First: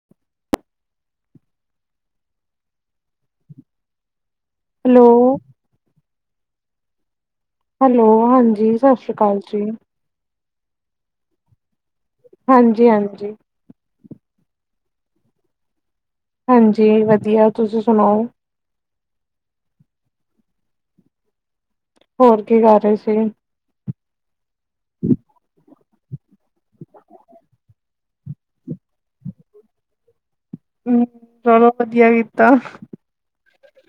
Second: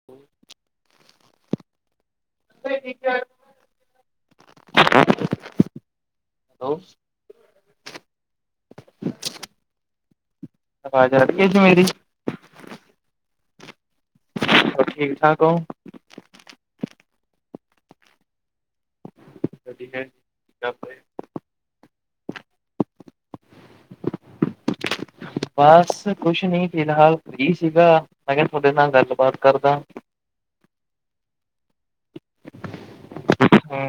[inaudible] Hello hello hello ਹਾਂਜੀ ਸਾਸਰੀਕਾਲ ਜੀ ਅਵਾਜ ਆ ਰੀ ਜੀ ਮੇਰੀ ਹਾਂਜੀ-ਹਾਂਜੀ ਹੋਰ ਠੀਕ-ਠਾਕ ਓ? ਹਾਂਜੀ ਵਧੀਆ ਤੁਸੀਂ ਸੁਣਾਓ। [inaudible] ਹੋਰ ਕੀ ਕਰ ਰੇ ਸੀ? ਬਾਸ ਕੁਛ ਨੀ ਫਿਲਹਾਲ ਫ੍ਰੀ ਸੀਗਾ। ਅਗਰ ਥੋਡੇ ਨਾਲ ਗੱਲਬਾਤ ਕਰਦਾ। ਹੂੰ ਚਲੋ ਵਧੀਆ ਕੀਤਾ। ਹੂੰ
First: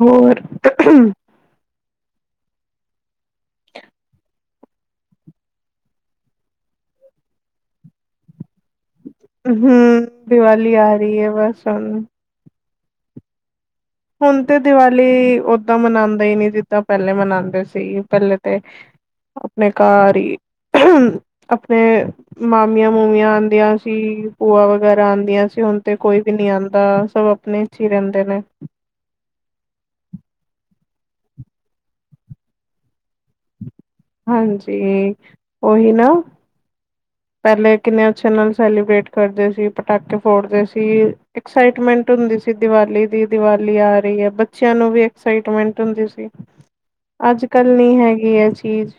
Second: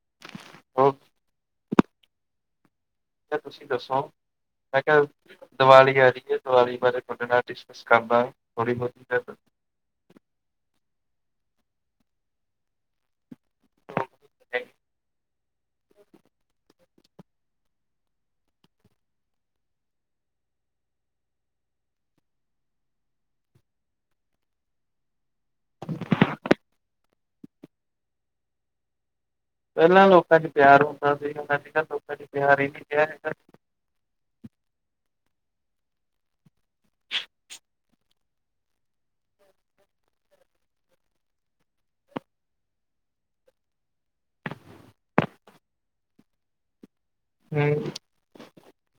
ਹੋਰ ਹੋਰ ਤੁਸੀਂ ਦੱਸੋ? ਮੈਂ ਕੇਆ ਦੀਵਾਲੀ ਆ ਰੀ ਆ। ਦੀਵਾਲੀ ਬਾਰੇ ਥੁਆਡੇ ਨਾਲ ਡਿਸਕਸ ਕਰਦਾ ਥੋੜ੍ਹੀ ਬੋਤੀ। ਹੂੰ ਦੀਵਾਲੀ ਆ ਰੀ ਐ ਬਸ ਹੁਣ ਹੁਣ ਤੇ ਦੀਵਾਲੀ ਓਦਾਂ ਮਨਾਂਦੇ ਈ ਨੀ ਜਿੱਦਾਂ ਪੈਲੇ ਮਨਾਂਦੇ ਸੀ। ਪੈਲੇ ਤੇ ਆਪਣੇ ਘਰ ਈ ਆਪਣੇ ਮਾਮੀਆਂ-ਮੂਮੀਆਂ ਆਂਦੀਆਂ ਸੀ। ਭੂਆ ਵਗੈਰਾ ਆਂਦੀਆਂ ਸੀ। ਹੁਣ ਤੇ ਕੋਈ ਵੀ ਨੀ ਆਂਦਾ ਸਭ ਆਪਣੇ ਚ ਈ ਰੈਦੇ ਨੇ ਪੈਲਾਂ ਲੋਕਾਂ ਚ ਪਿਆਰ ਹੁੰਦਾ ਸੀ। ਅੱਜ-ਕੱਲ੍ਹ ਲੋਕਾਂ ਚ ਪਿਆਰ ਈ ਨਈ ਰਿਆ ਹੈਗਾ। ਹਾਂਜੀ ਓਹੀ ਨਾ ਪੈਲੇ ਕਿੰਨੇ ਅਛੇ ਨਾਲ ਸੈਲੀਬ੍ਰੇਟ ਕਰਦੇ ਸੀ। ਪਟਾਕੇ ਫੋੜਦੇ ਸੀ। ਐਕਸਾਈਟਮੈਂਟ ਹੁੰਦੀ ਸੀ। ਦੀਵਾਲੀ ਦੀ, ਦੀਵਾਲੀ ਆ ਰੀ ਆ। ਬੱਚਿਆਂ ਨੂੰ ਵੀ ਐਕਸਾਈਟਮੈਂਟ ਹੁੰਦੀ ਸੀ। [inaudible] ਅੱਜ-ਕੱਲ ਨੀ ਹੂੰ ਹੈਗੀ ਐ ਚੀਜ਼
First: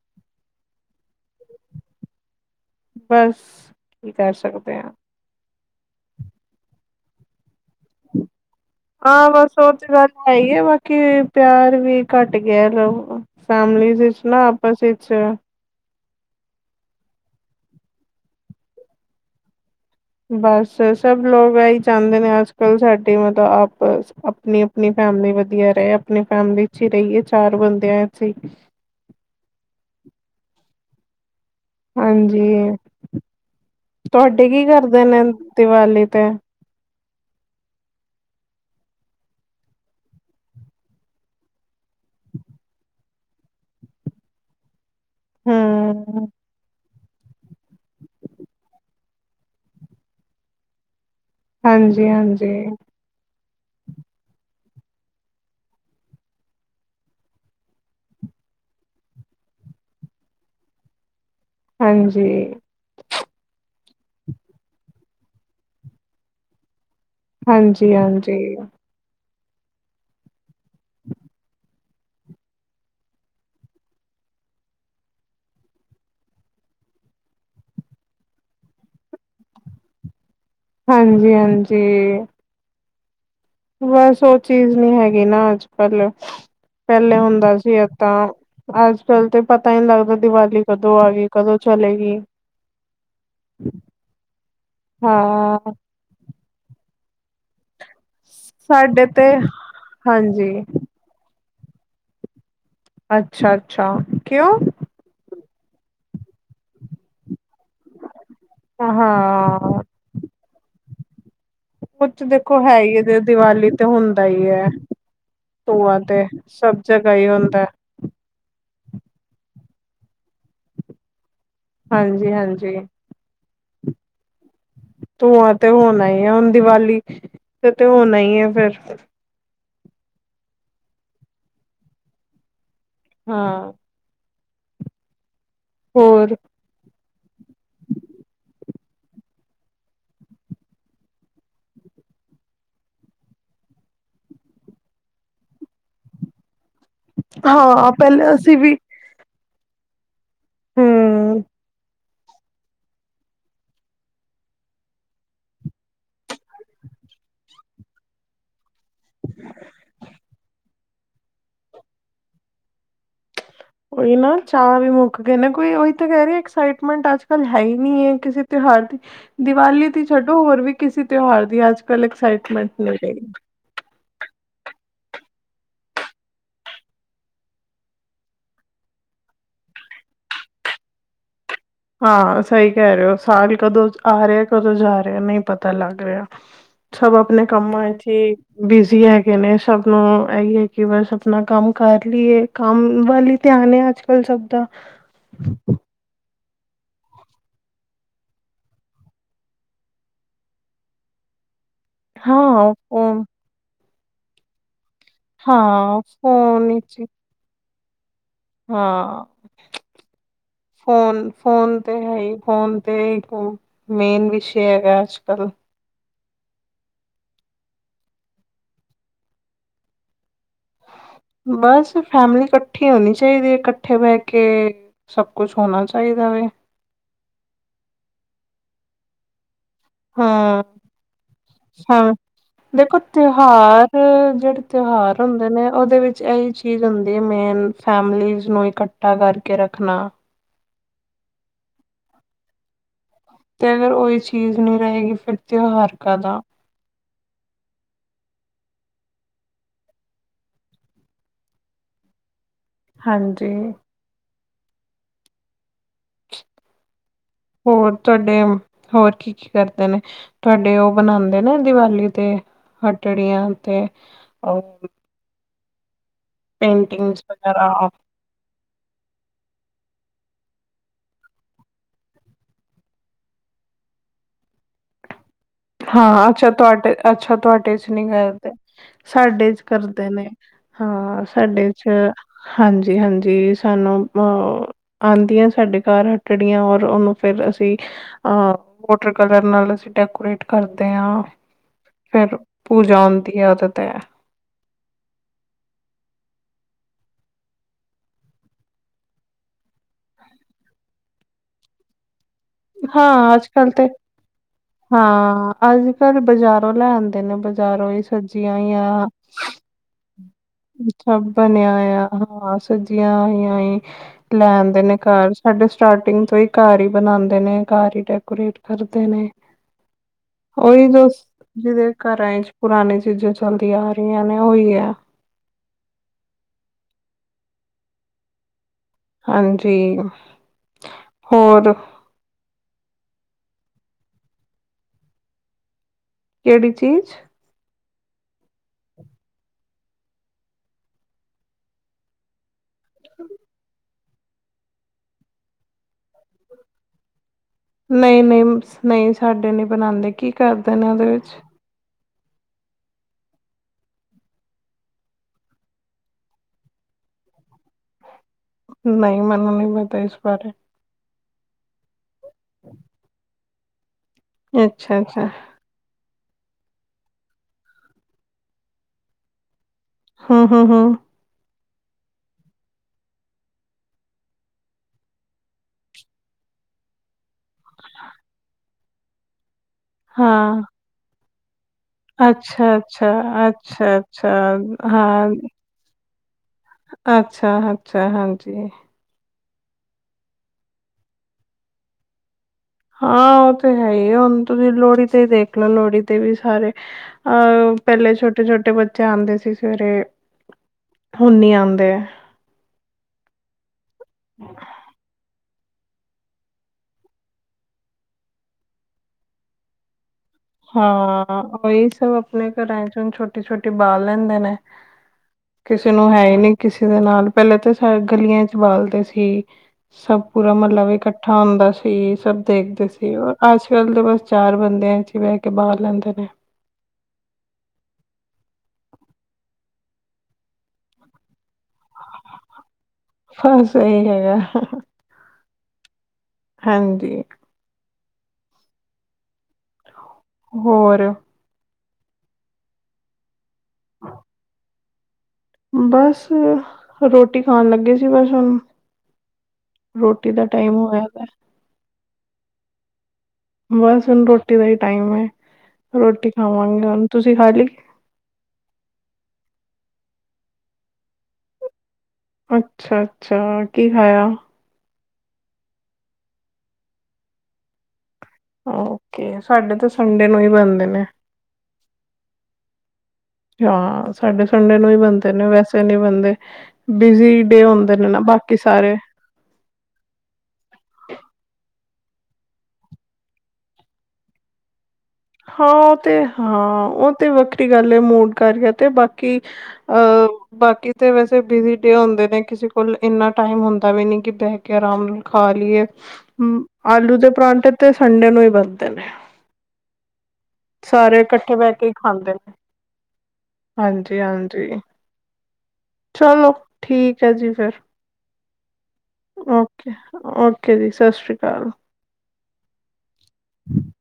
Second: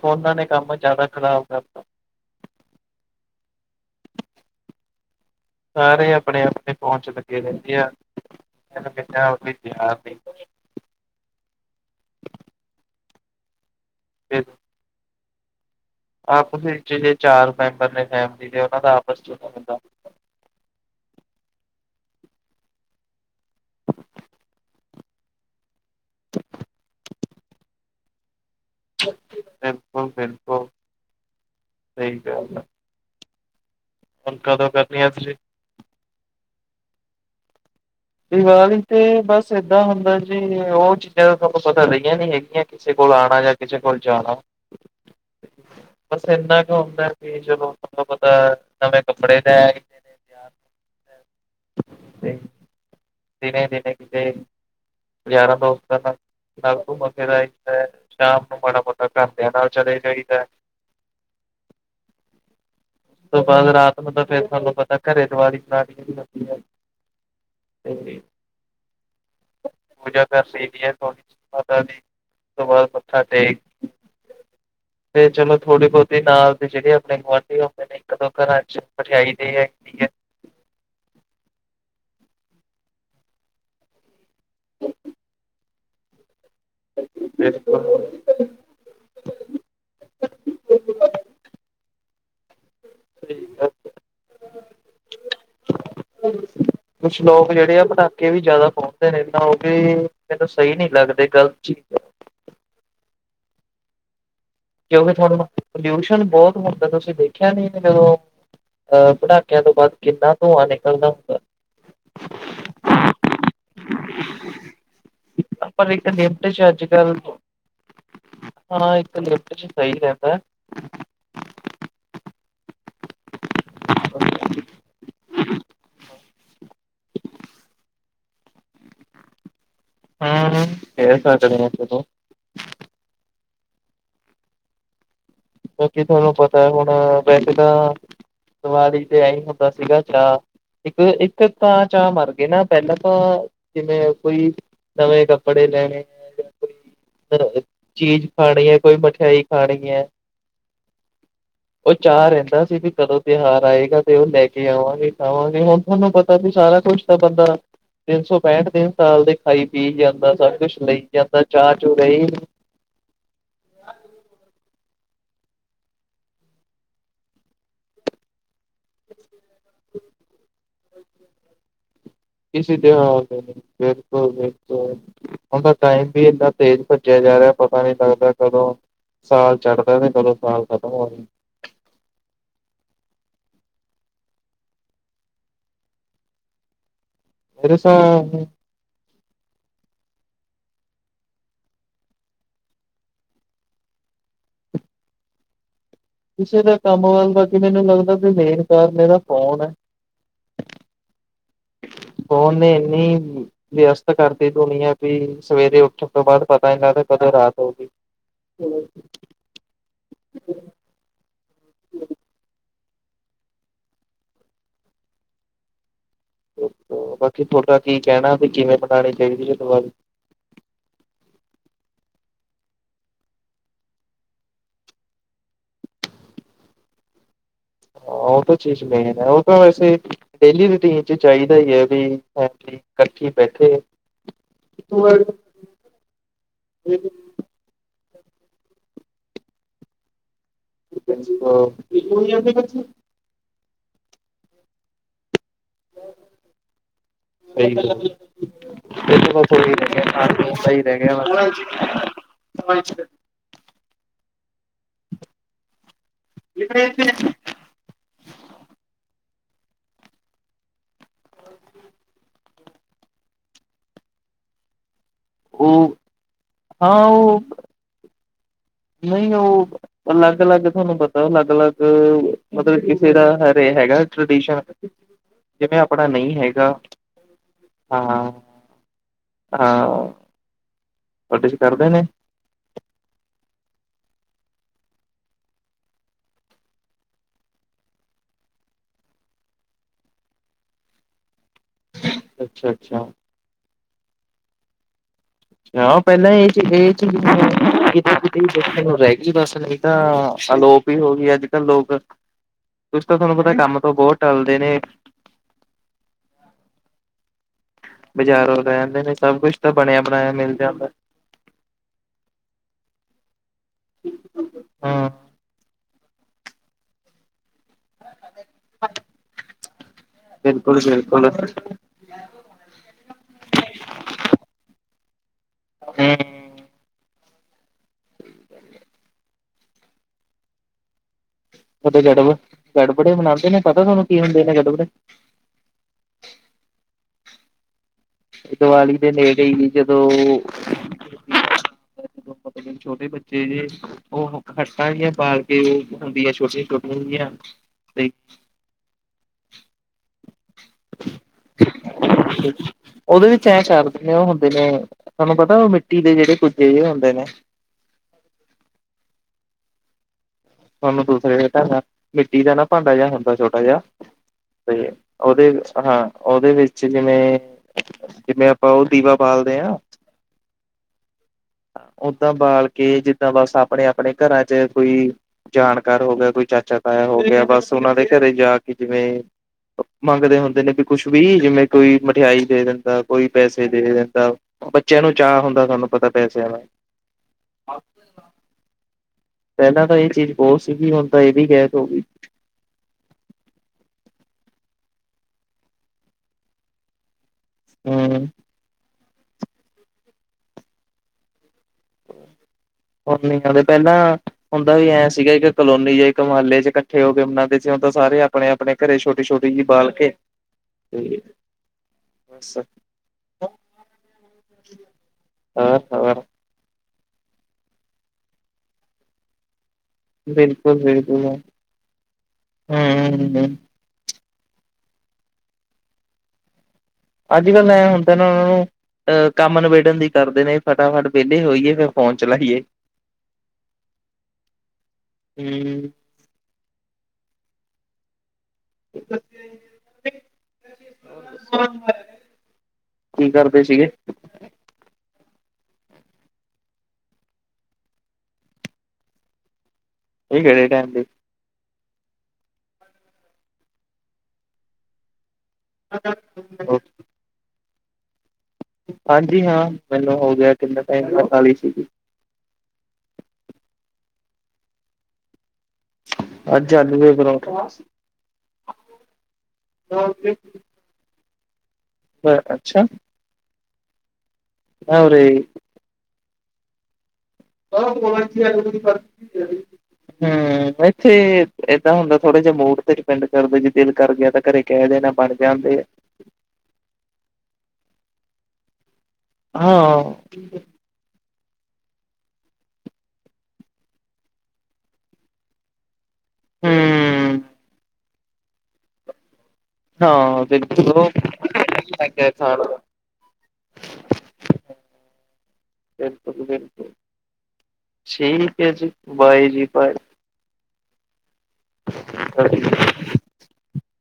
ਫੋਨਾਂ ਨੇ ਕੰਮ ਜ਼ਾਦਾ ਖ਼ਰਾਬ ਕਰ ਬਸ ਕੀ ਕਰ ਸਕਦੇ ਆ਼ ਸਾਰੇ ਆਪਣੇ ਆਪਣੇ ਫੋਨ ਚ ਲੱਗੇ ਰੈਦੇ ਆ ਮੈਨੂੰ ਆ ਕਹਿੰਦੇ [unintelligible] ਆਪਣੀ ਸੋਚ ਪਿਆਰ ਨੀ ਹੈ ਈ ਐ ਬਸ ਕਿ ਪਿਆਰ ਵੀ ਘੱਟ ਗਿਆ ਲੋਕ ਫੈਮਲੀ ਵਿੱਚ ਨਾ ਆਪਸ ਵਿੱਚ ਆਪਸ ਵਿਚ ਜੇ ਚਾਰ ਮੈਂਬਰ ਨੇ ਫੈਮਲੀ ਦੇ ਓਨਾਂ ਦਾ ਆਪਸ ਚ ਨੀ ਬਣਦਾ ਬਸ ਸਭ ਲੋਕ ਆਈ ਚਾਂਦੇ ਨੇ ਅੱਜ ਕੱਲ ਸਾਡੀ ਮਤਲਬ ਆਪਸ ਆਪਣੀ ਨਈ ਫੈਮਲੀ ਵਧੀਆ ਰਏ ਆਪਣੀ ਫੈਮਿਲੀ ਚ ਈ ਰਈਏ ਚਾਰ ਬੰਦਿਆਂ ਚ ਈ ਬਿਲਕੁਲ ਬਿਲਕੁਲ ਸਹੀ ਗੱਲ ਹਾਂਜੀ ਹੈ ਹੁਣ ਤੁਹਾਡੇ ਕੀ ਕਦੋਂ ਕਰਨੀ ਕਰਦੇ ਆ ਨੇ ਤੁਸੀਂ ਦੀਵਾਲੀ ਤੇ ਦੀਵਾਲੀ ਤੇ ਬਸ ਏਦਾਂ ਹੁੰਦਾ ਜੀ ਉਹ ਚੀਜ਼ਾਂ ਤੁਹਾਨੂੰ ਪਤਾ ਰਹੀਆਂ ਨੀ ਹੈਗੀਆਂ ਕਿਸੇ ਕੋਲ ਆਉਣਾ ਜਾਂ ਕਿਸੇ ਕੋਲ ਜਾਣਾ ਬਸ ਹੂੰ ਇੰਨਾ ਕੁ ਹੁੰਦਾ ਵੀ ਜਦੋ ਤੁਤਾ ਪਤਾ ਨਵੇਂ ਕੱਪੜੇ ਲੈ ਆਦੇ ਨੇ ਤਰ ਹਾਂਜੀ ਹਾਂਜੀ ਦਿਨੇ ਦਿਨੇ ਕਿਤੇ ਯਾਰਾਂ ਦੋਸਤ ਨਾਂਲ ਘੁਮਫਿਰ ਆਈਦਾ ਸਾਮ ਨੂੰ ਮਾੜਾ ਮੋਟਾ ਘਰ ਦਿਆ ਨਾਲ ਚਲੇ ਜਾ ਈਦਾ [inaudible] ਹਾਂਜੀ ਉਸ ਤੋਂ ਬਾਅਦ ਰਾਤ ਨੂੰ ਤਾ ਥੋਨੂੰ ਪਤਾ ਘਰੇ ਦੀਵਾਲ਼ੀ ਸਟਾਰਟ ਕੀਤੀ ਜਾਦੀ ਆ ਹਾਂਜੀ ਹਾਂਜੀ ਪੂਜਾ ਕਰ ਲਈ ਦੀ ਮਾਤਾ ਦੀ ਉਸ ਤੋ ਬਾਦ ਮੱਤਾ ਟੇਕ ਫ਼ੇਰ ਚਲੋ ਥੋੜ੍ਹੀ ਬਹੁਤੀ ਨਾਲ ਦੀ ਜਿਹੜੇ ਆਪਣੇ ਗੁਆਂਢੀ ਹੁੰਦੇ ਨੇ ਇੱਕ ਦੋ ਘਰਾਂ ਚ ਮਠਿਆਈ ਦੇ ਆਈ ਦੀ ਆ ਹਾਜੀ ਹਾਂਜੀ ਬਸ ਉਹ ਚੀਜ਼ ਨੀ ਹੈਗੀ ਨਾ ਅੱਜ ਕੱਲ ਪਹਿਲੇ ਹੁੰਦਾ ਸੀ ਇਹ ਤਾਂ ਅੱਜ ਕੱਲ ਤੇ ਪਤਾ ਹੀ ਨਹੀਂ ਲੱਗਦਾ ਦੀਵਾਲੀ ਕਦੋਂ ਆ ਗਈ ਕਦੋਂ ਚਲੇਗੀਈ ਹਾਂ ਆ ਕੁਛ ਲੋਕ ਜਿਹੜੇ ਆਪਣਾ ਵੀ ਜ਼ਿਆਦਾ ਸਾਡੇ ਪਹੁੰਚਦੇ ਨੇ ਤੇ ਉਹ ਵੀ ਮੈਨੂੰ ਹਾਂਜੀ ਸਹੀ ਨਹੀਂ ਲੱਗਦੇ ਗਲਤ ਚੀਜ ਅੱਛਾ - ਅੱਛਾ, ਕਿਉਂ ਕਿਉਂਕਿ ਤੁਹਾਨੂੰ ਪੋਲਿਊਸ਼ਨ ਬਹੁਤ ਹੁੰਦਾ ਤੁਸੀਂ ਦੇਖਿਆ ਨਹੀਂ ਜਦੋਂ ਅਹ ਹਾਂ ਪਟਾਕਿਆਂ ਤੋਂ ਬਾਅਦ ਕਿੰਨਾ ਧੂੰਆ ਨਿਕਲਦਾ ਹੁੰਦਾ ਕੁਝ ਦੇਖੋ ਹੈ ਹੀ ਜ ਦੀਵਾਲੀ ਤੇ ਹੁੰਦਾ ਹੀ ਹੈ ਪਰ ਧੂੰਆ ਇੱਕ ਤੇ ਲਿਮਟ ਚ ਸਭ ਅੱਜ ਜਗ੍ਹਾ ਕੱਲ੍ਹ ਹੀ ਹੁੰਦਾ ਹਾਂ ਇੱਕ ਗ ਚ ਸਹੀ ਰਹਿੰਦਾ ਹਾਂਜੀ -ਹਾਂਜੀ [unintelligible] ਧੂੰਆਂ ਤੇ ਹੋਣਾ ਹੀ ਆ ਹੁਣ ਦੀਵਾਲੀ ਤੇ ਤੇ ਹੋਣਾ ਹੀ ਹੈ ਫੇਿਰ ਹਮ ਇਹ ਸਾਡੇ ਹਾਂ ਕਿਉਕਿ ਤੁਹਾਨੂੰ ਹੋਰ ਪਤਾ ਹੁਣ ਵੈਸੇ ਤਾਂ ਦਿਵਾਲੀ ਤੇ ਆਈ ਹੀ ਹੁੰਦਾ ਸੀਗਾ ਚ ਇੱਕ ਇੱਕ ਤਾਂ ਚਾਹ ਮਰ ਗਏ ਨਾ ਪਹਿਲਾਂ ਤਾਂ ਜਿਵੇਂ ਕੋਈ ਨਵੇਂ ਕੱਪੜੇ ਲੈਣੇ ਫਿਰ ਹਾਂ ਚੀਜ਼ ਪਹਿਲੇ ਅਸੀਂ ਖਾਣੀ ਵੀ ਆ ਕੋਈ ਮਠਿਆਈ ਖਾਣੀ ਏ ਹਮ ਉਹ ਚਾਹ ਰਹਿੰਦਾ ਸੀ ਵੀ ਕਦੋਂ ਤਿਉਹਾਰ ਆਏਗਾ ਤੇ ਉਹ ਲੈ ਕੇ ਆਵਾਂਗੇ ਖਾਵਾਂਗੇ ਹੁਣ ਤੁਹਾਨੂੰ ਪਤਾ ਵੀ ਸਾਰਾ ਕੁਛ ਹੁਣ ਤਾਂ ਬੰਦਾ ਤਿੰਨ ਸੌ ਪੈਂਹਠ ਦਿਨ ਸਾਲ ਦੇ ਖਾਈ ਪੀ ਜਾਂਦਾ ਸਭ ਕੁਛ ਲਈ ਜਾਂਦਾ ਚਾਅ- ਚੂ ਰਹੀ ਨੀ ਉਹੀ ਨਾ ਚਾਹ ਵੀ ਮੁੱਕ ਗਏ ਨਾ ਕੋਈ ਉਹੀ ਤਾਂ ਕਹਿ ਰਹੀ ਐਕਸਾਈਟਮੈਂਟ ਅੱਜ ਕੱਲ ਹੈ ਹੀ ਨਹੀਂ ਹੈ। ਕਿਸੇ ਤਿਉਹਾਰ ਦੀ ਦੀਵਾਲੀ ਦੀ ਛੱਡੋ ਹੋਰ ਵੀ ਕਿਸੇ ਤਿਉਹਾਰ ਦੀ ਅੱਜ ਕੱਲ ਐਕਸਾਈ ਕਿਸੇ ਤਿਉਹਾਰ ਦੀ ਬਿਲਕੁਲ- ਬਿਲਕੁਲ ਉਹਦਾ ਟਾਈਮ ਵੀ ਇਨਾ ਤੇਜ਼ ਭੱਜਿਆ ਜਾ ਰਿਹਾ ਪਤਾ ਨਹੀ ਲੱਗਦਾ ਕਦੋਂ ਸਾਲ ਚੜਦਾ ਤੇ ਕਦੋਂ ਸਾਲ ਖਤਮ ਹੋ ਗਿਆ। ਹਾਂ ਸਹੀ ਕਹਿ ਰਹੇ ਹੋ ਸਾਲ ਕਦੋਂ ਆ ਰਿਹਾ ਕਦੋਂ ਜਾ ਰਿਹਾ ਨਹੀਂ ਪਤਾ ਲੱਗ ਰਿਹਾ ਸਭ ਆਪਣੇ ਕੰਮ ਮੇਰੇ ਇਥੇ ਹਿਸਾਬ ਬਿਜੀ ਹੈਗੇ ਨੇ ਸਭ ਨੂੰ ਇਹੀ ਕਿ ਬਸ ਆਪਣਾ ਕੰਮ ਕਰ ਲਈਏ। ਕੰਮ ਵੱਲ ਹੀ ਧਿਆਨ ਹੈ ਅੱਜ ਕੱਲ ਸਭ ਦਾ [inaudible] ਕਿਸੇ ਦਾ ਕੰਮ ਵੱਲ ਬਾਕੀ ਮੈਨੂੰ ਲੱਗਦਾ ਵੀ ਮੇਨ ਕਾਰਨ ਇਹਦਾ ਫੋਨ ਹੈ। ਹਾਂ ਫੋਨ ਨੇ ਉਹ ਇੰਨੀ ਵਿਅਸਤ ਕਰਦੀ ਦੁਨੀਆਂ ਵੀ ਸਵੇਰੇ ਹਾਂ ਉੱਠਣ ਤੋਂ ਬਾਅਦ ਫੋਨ ਪਤਾ ਵਿੱਚ ਲੱਗਦਾ ਕਦੋਂ ਰਾਤ ਹੋ ਗਈ ਹਾਂ ਫੋਨ ਫੋਨ ਤੇ ਹੈ ਹੀ ਫੋਨ ਤੇ ਇਕ ਉਹ ਮੇਨ ਵਿਸ਼ੇ ਹੈਗਾ ਅੱਜ ਕੱਲ ਬਾਕੀ ਤੁਹਾਡਾ ਕੀ ਕਹਿਣਾ ਵੀ ਕਿਵੇਂ ਬਣਾਉਣੀ ਚਾਹੀਦੀ ਐ ਦਿਵਾਲੀ ਬਸ ਫੈਮਲੀ ਇਕੱਠੀ ਹੋਣੀ ਚਾਹੀਦੀ ਇਕੱਠੇ ਬਹਿ ਕੇ ਸਭ ਕੁਛ ਹੋਣਾ ਚਾਹੀਦਾ ਵੇ ਹਾਂ ਉਹ ਤਾਂ ਚੀਜ਼ ਮੇਨ ਹੈ ਉਹ ਤਾਂ ਵੈਸੇ ਡੇਲੀ ਹਾਂ ਰੂਟੀਨ ਚ ਚਾਹੀਦਾ ਹੀ ਹੈ ਵੀ, ਫੈਮਲੀ ਦੇਖੋ ਇਕੱਠੇ ਬੈਠੇ। ਤਿਉਹਾਰ ਜਿਹੜੇ ਸਹੀ ਤਿਉਹਾਰ ਗੱਲ ਹੁੰਦੇ ਨੇ ਉਹਦੇ ਵਿੱਚ ਇਹੀ ਚੀਜ਼ ਹੁੰਦੀ ਹੈ ਮੇਨ ਫੈਮਲੀਜ਼ ਨੂੰ ਇਕੱਠਾ ਕਰਕੇ ਰੱਖਣਾ ਭੈਣ ਜੀ ਵੋ [unintelligible] ਤੇ ਅਗਰ ਉਹੀ ਚੀਜ਼ ਨਹੀਂ ਰਹੇਗੀ ਫਿਰ ਤਿਉਹਾਰ ਕਾਹਦਾ ਸਹੀ ਗੱਲ [unintelligible] ਦੇਖੋ ਉਹ ਸਹੀ ਰਹਿ ਗਿਆ ਤਾਂ [unintelligible] ਹਾਂਜੀ [unintelligible] ਹੋਰ ਤੁਹਾਡੇ ਹੋਰ ਕੀ ਕੀ ਕਰਦੇ ਨੇ ਤੁਹਾਡੇ ਉਹ ਬਨਾਉਂਦੇ ਨੇ ਦੀਵਾਲੀ ਤੇ ਹਟੜੀਆਂ ਤੇ ਉਹ ਉਹ ਹਾਂ ਪੇਂਟਿੰਗਸ ਉਹ ਵਗੈਰਾ ਆ ਨਹੀਂ ਉਹ ਅਲੱਗ ਅਲੱਗ ਤੁਹਾਨੂੰ ਪਤਾ ਅਲੱਗ ਅਲੱਗ ਮਤਲਬ ਕਿਸੇ ਦਾ ਹਰੇ ਹੈਗਾ ਨਾ ਟ੍ਰਡੀਸ਼ਨ [unintelligible] ਆਪਣਾ ਹਾਂ ਨਹੀਂ ਅੱਛਾ ਹੈਗਾ ਤੁਹਾਡੇ ਅੱਛਾ ਤੁਹਾਡੇ ਚ ਹਾਂ ਨਹੀਂ ਕਰਦੇ ਸਾਡੇ ਚ ਹਾਂ ਕਰਦੇ ਨੇ ਹਾਂ। ਤੁਹਾਡੇ ਸਾਡੇ ਚ ਕਰਦੇ ਨੇ ਹਾਂਜੀ ਹਾਂਜੀ ਸਾਨੂੰ ਅ ਆਉਂਦੀਆਂ ਸਾਡੇ ਘਰ ਹੱਟੜੀਆਂ ਔਰ ਉਹਨੂੰ ਫਿਰ ਅਸੀਂ ਅ ਵੋਟਰ ਕਲਰ ਨਾਲ ਅਸੀਂ ਡੈਕੋਰੇਟ ਕਰਦੇ ਹਾਂ ਫਿਰ ਅੱਛਾ ਪੂਜਾ ਅੱਛਾ ਆਂਦੀ ਉਹਦੇ ਤੇ ਆ ਪਹਿਲਾਂ ਇਹ ਚੀ ਇਹ ਚੀਜ਼ [unintelligible] ਰਹਿ ਗਈ ਬੱਸ ਤਾਂ ਅਲੋਪ ਹੀ ਹੋ ਗਈ ਅੱਜ ਕੱਲ ਲੋਕ ਕੁਛ ਤਾਂ ਹਾਂ ਤੁਹਾਨੂੰ ਅੱਜ ਪਤਾ ਕੱਲ ਕੰਮ ਤੇ ਤੋਂ ਬਹੁਤ ਟਲਦੇ ਨੇ ਹਾਂ ਅੱਜ ਕੱਲ ਬਜਾਰੋਂ ਲੈ ਆਂਦੇ ਬਜਾਰੋਂ ਇਹ ਬਜ਼ਾਰੋਂ ਲੈ ਆਂਦੇ ਨੇ ਸਭ ਕੁਛ ਤਾਂ ਬਣਿਆ ਬਣਾਇਆ ਮਿਲ ਜਾਂਦਾ। ਸਭ ਬਣਿਆ ਹੋਇਆ ਆ ਹਾਂ ਸਬਜ਼ੀਆਂ ਹੋਈਆ ਹੋਈਆ ਲੈ ਆਉਂਦੇ ਨੇ ਹੂੰ ਘਰ। ਸਾਡੇ ਸਟਾਰਟਿੰਗ ਤੋਂ ਹੀ ਘਰ ਬਣਾਉਂਦੇ ਨੇ ਘਰ ਹੀ ਡੈਕੋਰੇਟ ਕਰਦੇ ਨੇ ਬਿਲਕੁਲ ਉਹੀ ਦੱਸ ਬਿਲਕੁਲ ਹੂੰ ਜਿਵੇਂ ਘਰਾਂ ਆਏ 'ਚ ਪੁਰਾਣੀ ਚੀਜ਼ਾਂ ਚੱਲਦੀਆਂ ਆ ਰਹੀਆਂ ਨੇ ਉਹੀ ਹੈ। [unintelligible] ਹਾਂਜੀ ਹੋਰ ਉਥੇ ਚਟਪਟ- ਚਟਪਟ ਮਨਾਉਦੇ ਨੇ ਪਤਾ ਤੁਹਾਨੂੰ ਕੀ ਹੁੰਦੇ ਨੇ ਚਟਪਟ ਕੇੜੀ ਚੀਜ਼? ਦੀਵਾਲੀ ਦੇ ਨੇੜੇ ਹੀ ਜਦੋਂ [unintelligible] [unintelligible] ਛੋਟੇ ਬੱਚੇ ਜੇ ਓਹ ਹੱਟਾਂ ਜੀਆਂ ਪਾਲ ਕੇ ਹੁੰਦੀਆਂ ਛੋਟੀਆਂ-ਛੋਟੀਆਂ ਜਿਆਂ। ਨਈ, ਨਈ, ਨਈ ਸਾਡੇ ਨੀ ਬਨਾਂਦੇ ਕੀ ਕਰਦੇ ਨੇ ਓਦੇ ਵਿੱਚ? [inaudible] ਓਦੇ ਵਿੱਚ ਐਂ ਕਰਦੇ ਨੇ ਓ ਹੁੰਦੇ ਨੇ ਤੁਆਨੂੰ ਪਤਾ ਓ ਮਿੱਟੀ ਦੇ ਜੇੜੇ ਕੁੱਜੇ ਜੇ ਹੁੰਦੇ ਨੇ ਨਈ, ਮੈਨੂੰ ਨੀ ਪਤਾ ਇਸ ਬਾਰੇ। ਤੁਆਨੁ ਦੂਸਰੇ ਢੰਗ ਨਾਲ ਮਿੱਟੀ ਦਾ ਨਾ ਭਾਂਡਾ ਜੇਆ ਹੁੰਦਾ ਛੋਟਾ ਜਾ। ਤੇ ਅੱਛਾ ਅੱਛਾ ਓਦੇ ਹਾਂ ਓਦੇ ਵਿੱਚ 'ਚ ਜਿਵੇਂ, ਜਿਵੇਂ ਆਪਾਂ ਓ ਬਾਲਦੇ ਆਂ ਹਾਂ, ਹਾਂ, ਹਾਂ। ਓਦਾਂ ਬਾਲ ਕੇ ਜਿੱਦਾਂ ਬਸ ਆਪਣੇ-ਆਪਣੇ ਘਰਾਂ 'ਚ ਕੋਈ ਜਾਣਕਾਰ ਹੋ ਗਯਾ, ਕੋਈ ਚਾਚਾ-ਤਾਇਆ ਹੋ ਗਯਾ, ਬਸ ਓਨਾਂ ਦੇ ਘਰੇ ਜਾ ਕੇ ਜਿਵੇਂ ਮੰਗਦੇ ਹਾਂ ਹੁੰਦੇ ਨੇ ਵੀ ਕੁਛ ਵੀ ਜਿਵੇਂ ਕੋਈ ਮਠਿਆਈ ਦੇ ਅੱਛਾ ਦੇਂਦਾ, ਅੱਛਾ ਕੋਈ ਪੈਸੇ ਦੇ ਅੱਛਾ ਦੇਂਦਾ, ਅੱਛਾ ਬੱਚੇਆਂ ਨੂੰ ਚਾਅ ਹੁੰਦਾ ਤੁਆਨੂੰ ਪਤਾ ਪੈਸਿਆਂ ਦਾ। ਅੱਛਾ-ਅੱਛਾ ਹਾਂਜੀ। ਪੈਲਾਂ ਤਾਂ ਐ ਚੀਜ਼ ਬੋਤ ਸੀਗੀ ਹੁਨ ਤਾਂ ਐ ਵੀ ਗੈਬ ਹੋ ਗੀ। ਹਾਂ ਓ ਤੇ ਹੈ ਈ ਏ, ਹੁਨ ਤੁਸੀਂ ਲੋੜੀ 'ਤੇ ਦੇਖ ਲੋ ਲੋੜੀ 'ਤੇ ਵੀ ਸਾਰੇ ਅਹ ਪੈਲੇ ਹਮ ਛੋਟੇ-ਛੋਟੇ ਬੱਚੇ ਆਂਦੇ ਸੀ ਸਵੇਰੇ ਹੁਨ ਨੀ ਆਂਦੇ। ਹੁਨ ਨੀ ਆਂਦੇ ਪੈਲਾਂ ਹੁੰਦਾ ਵੀ ਐਂ ਸੀ ਕਿ ਕਲੋਨੀ ਇੱਕ ਮਹੱਲੇ 'ਚ ਕੱਠੇ ਹੋ ਕੇ ਮਨਾਂਦੇ ਸੀ, ਹੁਨ ਤੇ ਸਾਰੇ ਅਪਨੇ-ਅਪਨੇ ਘਰੇ ਛੋਟੀ-ਛੋਟੀ ਜੀ ਬਾਲ ਕੇ ਤੇ ਹਾਂ, ਓਈ ਸਭ ਆਪਣੇ ਬਸ ਘਰਾਂ 'ਚ ਹੁਨ ਛੋਟੀ-ਛੋਟੀ ਬਾਲ ਲੈਂਦੇ ਨੇ। ਹੋਰ ਕਿਸੇ ਨੂੰ ਹੋਰ ਹੈ ਈ ਨਈ ਕਿਸੇ ਦੇ ਨਾਲ ਪੈਲੇ ਤੇ ਸ ਗਲੀਆਂ 'ਚ ਬਾਲਦੇ ਸੀ। ਸਭ ਪੂਰਾ ਮਹੱਲਾ ਵੀ ਬਿਲਕੁਲ-ਬਿਲਕੁਲ, ਹੂੰ, ਕੱਠਾ ਹੁੰਦਾ ਸੀ, ਸਭ ਦੇਖਦੇ ਸੀ ਔਰ ਅੱਜ ਕੱਲ ਦੇ ਬਸ ਚਾਰ ਬੰਦੇਆ 'ਚ ਈ ਬੈ ਕੇ ਬਾਲ ਲੈਂਦੇ ਨੇ। ਅੱਜ-ਕੱਲ ਤਾ ਐ ਹੁੰਦਾ ਨਾ ਓਨਾਂ ਨੂੰ ਅਹ ਕੰਮ ਨਿਬੇੜਣ ਦੀ ਕਰਦੇ ਨੇ, ਫਟਾਫਟ ਵੇਲੇ ਹੋਈਏ ਫਿਰ ਫੋਨ ਚਲਾਈਏ। ਬਸ ਏਈ ਹੈਗਾ, ਹੂੰ, ਹਾਂਜੀ। ਹੋਰ [unintelligible] ਕੀ ਕਰਦੇ ਸੀਗੇ? ਬਸ, ਰੋਟੀ ਖਾਨ ਲੱਗੇ ਸੀ ਬਸ ਹੁਨ ਰੋਟੀ ਇਹ ਦਾ ਕਿਹੜੇ ਟਾਈਮ ਦੇ ਹੋਏਆ ਦੈ। ਬਸ, ਹੁਨ ਰੋਟੀ ਦਾ ਈ ਟਾਈਮ ਏ, ਰੋਟੀ ਖਾਵਾਂਗੇ ਹੁਨ ਤੁਸੀਂ ਖਾਲੀ? ਹਾਂਜੀ ਹਾਂ ਮੈਨੂੰ ਹੋ ਗਯਾ ਕਿੰਨਾ ਟਾਈਮ ਮੈਂ ਖਾਲੀ ਸੀਗੀ। ਅੱਛਾ-ਅੱਛਾ ਕੀ ਖਾਇਆ? ਅੱਜ ਆਲੂ ਦੇ ਪਰੌਂਠੇ। ਓਕੇ, ਸਾਡੇ ਤੇ ਸੰਡੇ ਨੂੰ ਈ ਬਨਦੇ ਨੇ। ਬ ਅੱਛਾ। ਹਾਂ, ਸਾਡੇ ਸੰਡੇ ਨੂੰ ਈ ਮੈਂ ਉਰੇ ਬਨਦੇ ਨੇ ਵੈਸੇ ਨੀ ਬਨਦੇ ਬਿਜੀ ਡੇ ਹੁੰਦੇ ਨੇ ਹੂੰ, ਨਾ ਬਾਕੀ ਸਾਰੇ। [unintelligible] ਹੂੰ, ਐਥੇ ਏਦਾਂ ਹੁੰਦਾ ਥੋੜਾ ਜਾ ਮੂਡ ਤੇ ਡਿਪੈਂਡ ਕਰਦਾ ਜੇ ਦਿਲ ਕਰ ਗਯਾ ਤਾਂ ਘਰੇ ਕੈ ਦੇਨਾ ਬਣ ਹਾਂ ਜਾਂਦੇ ਐ। ਉਹ ਤੇ ਹਾਂ ਉਹ ਤੇ ਵੱਖਰੀ ਗੱਲ ਐ, ਮੂਡ ਕਰ ਗਿਆ ਤੇ ਬਾਕੀ ਹਾਂ, ਅਹ ਬਾਕੀ ਤੇ ਵੈਸੇ ਬਿਜੀ ਡੇ ਹੁੰਦੇ ਨੇ, ਕਿਸੇ ਕੋਲ ਇੰਨਾ ਟਾਈਮ ਹੁੰਦਾ ਵੀ ਨੀ ਕਿ ਬੈਹ ਕੇ ਆਰਾਮ ਨਾਲ ਖਾ ਲਈਏ। ਹੂ ਆਲੂ ਦੇ ਹੂੰ। ਪਰਾਂਠੇ ਤੇ ਸੰਡੇ ਨੂੰ ਈ ਬਣਦੇ ਨੇ। ਹਾਂ ਬਿਲਕੁਲ ਉਹ ਸਾਰੇ ਇਕੱਠੇ ਬੈਹ ਵਧੀਆ ਕੇ ਈ ਲੱਗਿਆ ਖਾਂਦੇ ਨ ਖਾਣਾ ਹਾਂਜੀ ਹਾਂਜੀ। ਬਿਲਕੁਲ ਚਲੋ ਬਿਲਕੁਲ ਠੀਕ ਐ ਜੀ ਫਿਰ ਠੀਕ ਹੈ ਜੀ ਬਾਏ ਜੀ ਓਕੇ। ਬਾਏ ਓਕੇ ਜੀ ਸਤਿ ਸ਼੍ਰੀ ਅਕਾਲ। [unintelligible] [inaudible]